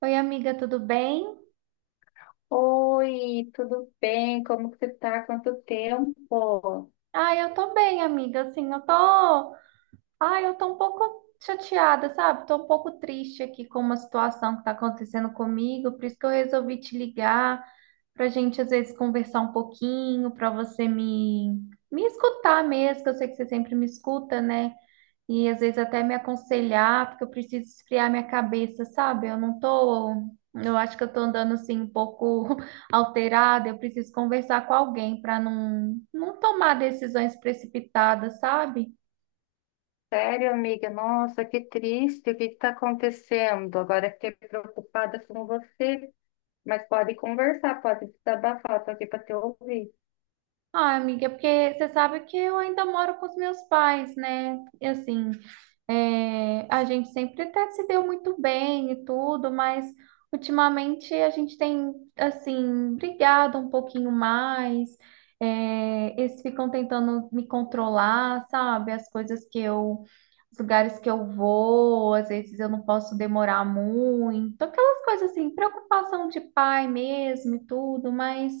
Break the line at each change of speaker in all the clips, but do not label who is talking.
Oi, amiga, tudo bem?
Oi, tudo bem? Como que você tá? Quanto tempo?
Eu tô bem, amiga. Assim, eu tô um pouco chateada, sabe? Tô um pouco triste aqui com uma situação que tá acontecendo comigo, por isso que eu resolvi te ligar, pra gente às vezes conversar um pouquinho, pra você me escutar mesmo, que eu sei que você sempre me escuta, né? E às vezes até me aconselhar, porque eu preciso esfriar minha cabeça, sabe? Eu não tô, Eu acho que eu tô andando assim um pouco alterada, eu preciso conversar com alguém para não tomar decisões precipitadas, sabe?
Sério, amiga? Nossa, que triste. O que está acontecendo? Agora fiquei preocupada com você, mas pode conversar, pode desabafar. Estou aqui para te ouvir.
Ah, amiga, é porque você sabe que eu ainda moro com os meus pais, né? E assim, é, a gente sempre até se deu muito bem e tudo, mas ultimamente a gente tem, assim, brigado um pouquinho mais. É, eles ficam tentando me controlar, sabe? As coisas que eu, os lugares que eu vou, às vezes eu não posso demorar muito, aquelas coisas assim, preocupação de pai mesmo e tudo, mas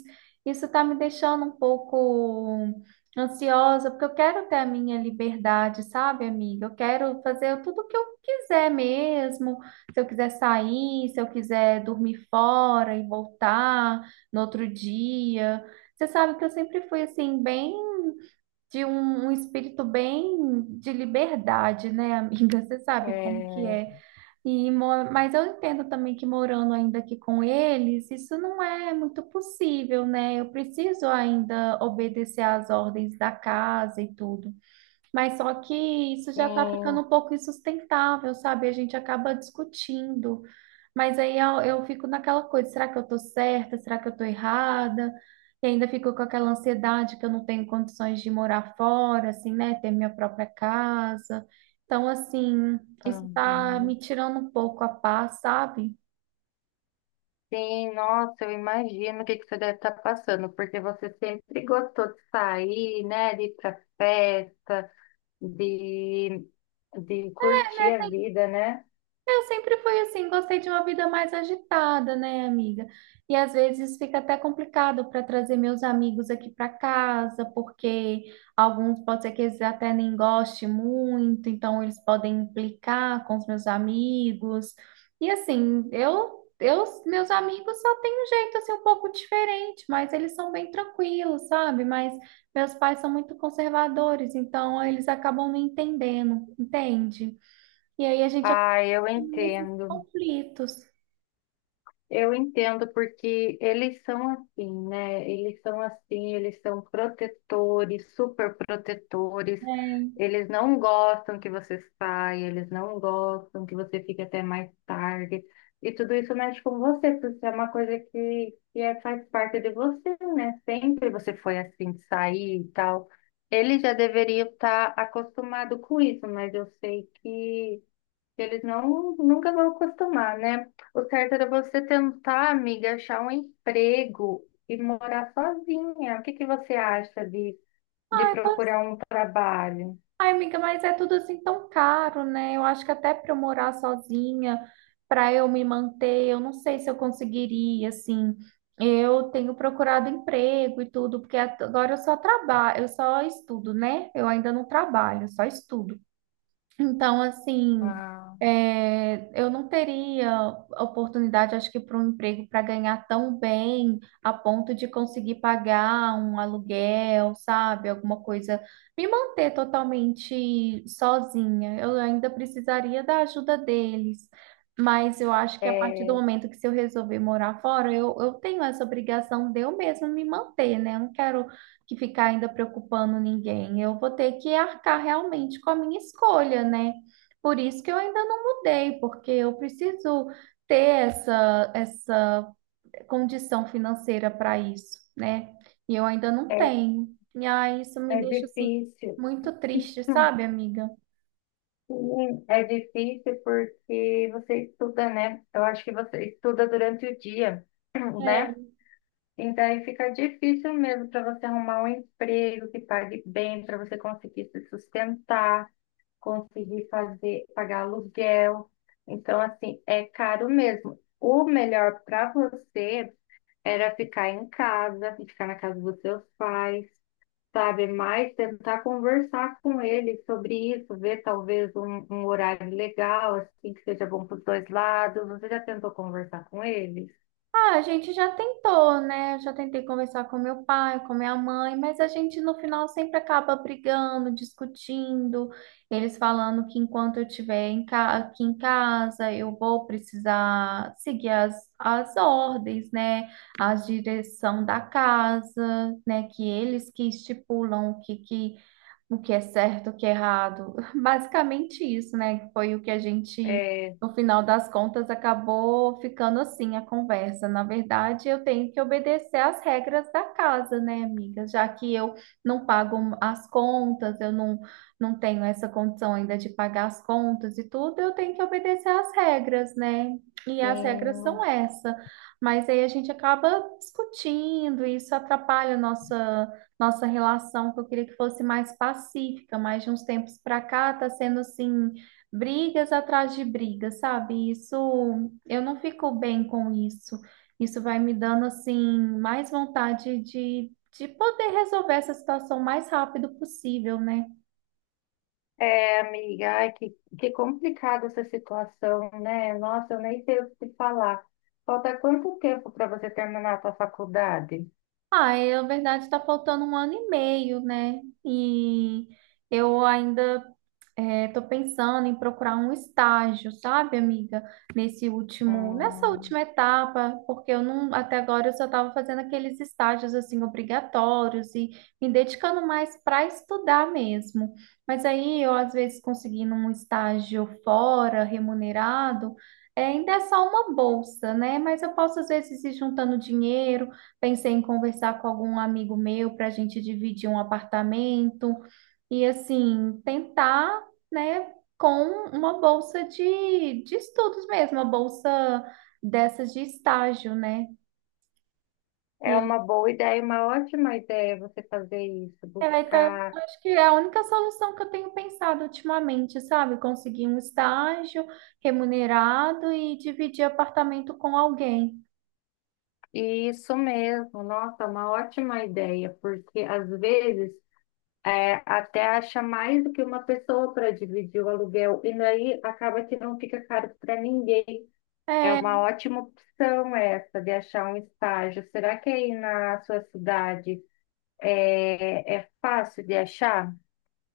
isso tá me deixando um pouco ansiosa, porque eu quero ter a minha liberdade, sabe, amiga? Eu quero fazer tudo o que eu quiser mesmo. Se eu quiser sair, se eu quiser dormir fora e voltar no outro dia. Você sabe que eu sempre fui assim, bem de um espírito bem de liberdade, né, amiga? Você sabe como que
É,
é. Mas eu entendo também que morando ainda aqui com eles, isso não é muito possível, né? Eu preciso ainda obedecer às ordens da casa e tudo. Mas só que isso já está ficando
sim,
um pouco insustentável, sabe? A gente acaba discutindo. Mas eu fico naquela coisa, será que eu estou certa? Será que eu estou errada? E ainda fico com aquela ansiedade que eu não tenho condições de morar fora, assim, né? Ter minha própria casa. Então, assim, isso está
uhum.
me tirando um pouco a paz, sabe?
Sim, nossa, eu imagino o que que você deve estar passando, porque você sempre gostou de sair, né? De ir para festa, de, de
É,
curtir a
né?
vida, né?
Eu sempre fui assim, gostei de uma vida mais agitada, né, amiga? E às vezes fica até complicado para trazer meus amigos aqui para casa, porque alguns pode ser que eles até nem gostem muito, então eles podem implicar com os meus amigos. E assim, meus amigos só têm um jeito assim um pouco diferente, mas eles são bem tranquilos, sabe? Mas meus pais são muito conservadores, então eles acabam me entendendo, entende? E aí a gente
Ah, eu
nesses
entendo.
conflitos.
Eu entendo porque eles são assim, né? Eles são assim, eles são protetores, super protetores.
Né?
Eles não gostam que você saia, eles não gostam que você fique até mais tarde. E tudo isso mexe com você, porque é uma coisa que é, faz parte de você, né? Sempre você foi assim, de sair e tal. Ele já deveria estar acostumado com isso, mas eu sei que eles não, nunca vão acostumar, né? O certo era você tentar, amiga, achar um emprego e morar sozinha. O que que você acha de
Ai,
procurar um trabalho?
ai, amiga, mas é tudo assim tão caro, né? Eu acho que até para eu morar sozinha, para eu me manter, eu não sei se eu conseguiria, assim. Eu tenho procurado emprego e tudo, porque agora eu só trabalho, eu só estudo, né? Eu ainda não trabalho, eu só estudo. Então, assim,
Ah,
é, eu não teria oportunidade, acho que, para um emprego para ganhar tão bem a ponto de conseguir pagar um aluguel, sabe? Alguma coisa, me manter totalmente sozinha. Eu ainda precisaria da ajuda deles. Mas eu acho que a partir do
é,
momento que se eu resolver morar fora, eu tenho essa obrigação de eu mesma me manter, né? Eu não quero que ficar ainda preocupando ninguém. Eu vou ter que arcar realmente com a minha escolha, né? Por isso que eu ainda não mudei, porque eu preciso ter essa condição financeira para isso, né? E eu ainda não tenho. E aí isso me
é
deixa assim
difícil.
muito triste,
Hum,
sabe, amiga?
Sim, é difícil porque você estuda, né? Eu acho que você estuda durante o dia, né?
É,
E daí fica difícil mesmo para você arrumar um emprego que pague bem, para você conseguir se sustentar, conseguir fazer, pagar aluguel. Então, assim, é caro mesmo. O melhor para você era ficar em casa, ficar na casa dos seus pais, sabe? Mas tentar conversar com eles sobre isso, ver talvez um horário legal, assim, que seja bom para os dois lados. Você já tentou conversar com eles?
ah, a gente já tentou, né? Eu já tentei conversar com meu pai, com minha mãe, mas a gente no final sempre acaba brigando, discutindo, eles falando que enquanto eu estiver aqui em casa, eu vou precisar seguir as ordens, né? A direção da casa, né? Que eles que estipulam que o que é certo, o que é errado. Basicamente isso, né? Foi o que a gente,
É,
no final das contas, acabou ficando assim a conversa. Na verdade, eu tenho que obedecer às regras da casa, né, amiga? Já que eu não pago as contas, eu não, não tenho essa condição ainda de pagar as contas e tudo, eu tenho que obedecer às regras, né? E as regras são
sim.
essa. Mas aí a gente acaba discutindo, e isso atrapalha a nossa relação, que eu queria que fosse mais pacífica, mas de uns tempos para cá tá sendo assim, brigas atrás de brigas, sabe? Isso, eu não fico bem com isso. Isso vai me dando assim mais vontade de poder resolver essa situação o mais rápido possível, né?
É, amiga, ai, que complicada essa situação, né? Nossa, eu nem sei o que te falar. Falta quanto tempo para você terminar a sua faculdade?
Ai, a verdade está faltando um ano e meio, né? E eu ainda estou pensando em procurar um estágio, sabe, amiga? Nessa
Hum,
última etapa, porque eu não, até agora eu só estava fazendo aqueles estágios assim obrigatórios e me dedicando mais para estudar mesmo. Mas aí eu às vezes conseguindo um estágio fora, remunerado, é, ainda é só uma bolsa, né? Mas eu posso às vezes ir juntando dinheiro. Pensei em conversar com algum amigo meu para a gente dividir um apartamento e, assim, tentar, né, com uma bolsa de estudos mesmo, uma bolsa dessas de estágio, né? E
é
aí,
uma boa ideia, uma ótima ideia você fazer isso,
é, tá-
buscar.
acho que é a única solução que eu tenho pensado ultimamente, sabe? Conseguir um estágio remunerado e dividir apartamento com alguém.
Isso mesmo, nossa, uma ótima ideia, porque às vezes é, até acha mais do que uma pessoa para dividir o aluguel, e daí acaba que não fica caro para ninguém. É
É,
uma ótima opção essa de achar um estágio. Será que aí na sua cidade é, é fácil de achar?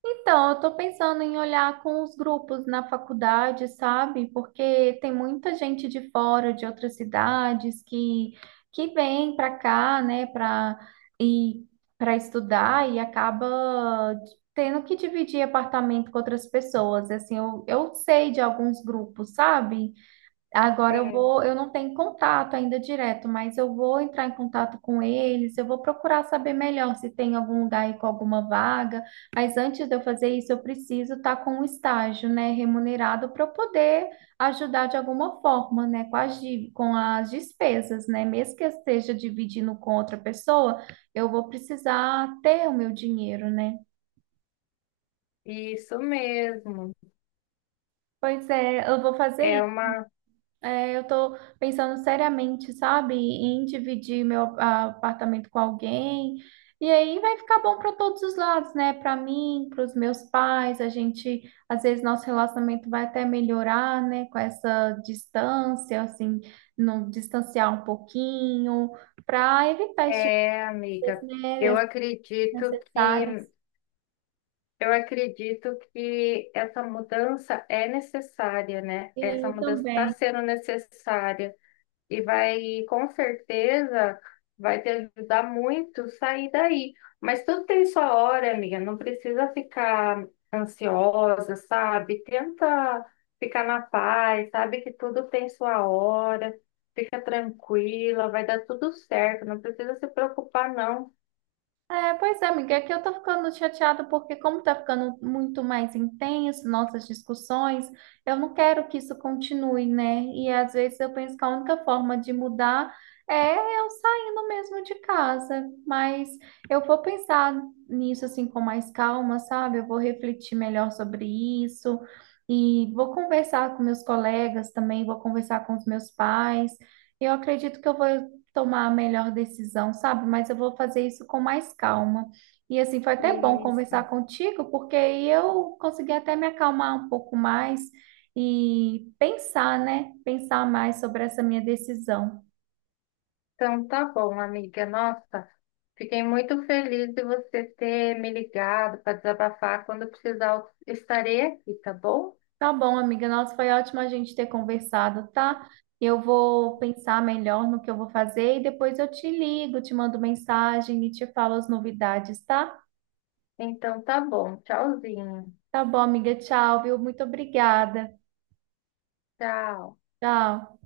então, eu estou pensando em olhar com os grupos na faculdade, sabe? Porque tem muita gente de fora, de outras cidades, que vem para cá, né, e para estudar e acaba tendo que dividir apartamento com outras pessoas. Assim, eu sei de alguns grupos, sabe? Agora
Sim,
eu não tenho contato ainda direto, mas eu vou entrar em contato com eles, eu vou procurar saber melhor se tem algum lugar aí com alguma vaga, mas antes de eu fazer isso, eu preciso estar com um estágio, né, remunerado para eu poder ajudar de alguma forma, né, com com as despesas, né, mesmo que eu esteja dividindo com outra pessoa, eu vou precisar ter o meu dinheiro, né?
isso mesmo.
Pois é, eu vou
É
fazer
uma,
é, eu tô pensando seriamente, sabe, em dividir apartamento com alguém. E aí vai ficar bom para todos os lados, né? Para mim, para os meus pais, a gente, às vezes nosso relacionamento vai até melhorar, né? Com essa distância, assim, não distanciar um pouquinho, para evitar esse tipo
é,
de coisa,
amiga, eu
né?
acredito que
Desnecessárias.
essa mudança é necessária, né?
E
Essa
aí
mudança está
também.
sendo necessária. E vai, com certeza, vai te ajudar muito sair daí. Mas tudo tem sua hora, amiga, não precisa ficar ansiosa, sabe? Tenta ficar na paz, sabe que tudo tem sua hora, fica tranquila, vai dar tudo certo, não precisa se preocupar, não.
É, pois é, amiga, aqui eu tô ficando chateada porque como tá ficando muito mais intenso nossas discussões, eu não quero que isso continue, né? E às vezes eu penso que a única forma de mudar é eu saindo mesmo de casa, mas eu vou pensar nisso assim com mais calma, sabe? Eu vou refletir melhor sobre isso e vou conversar com meus colegas também, vou conversar com os meus pais. Eu acredito que eu vou tomar a melhor decisão, sabe? Mas eu vou fazer isso com mais calma. E assim, foi até bom conversar
Isso.
contigo, porque aí eu consegui até me acalmar um pouco mais e pensar, né? Pensar mais sobre essa minha decisão.
Então tá bom, amiga. Nossa, fiquei muito feliz de você ter me ligado para desabafar. Quando precisar, eu estarei aqui, tá bom?
Tá bom, amiga. Nossa, foi ótimo a gente ter conversado, tá? Eu vou pensar melhor no que eu vou fazer e depois eu te ligo, te mando mensagem e te falo as novidades, tá?
Então tá bom. Tchauzinho.
Tá bom, amiga. Tchau, viu? Muito obrigada.
Tchau.
Tchau.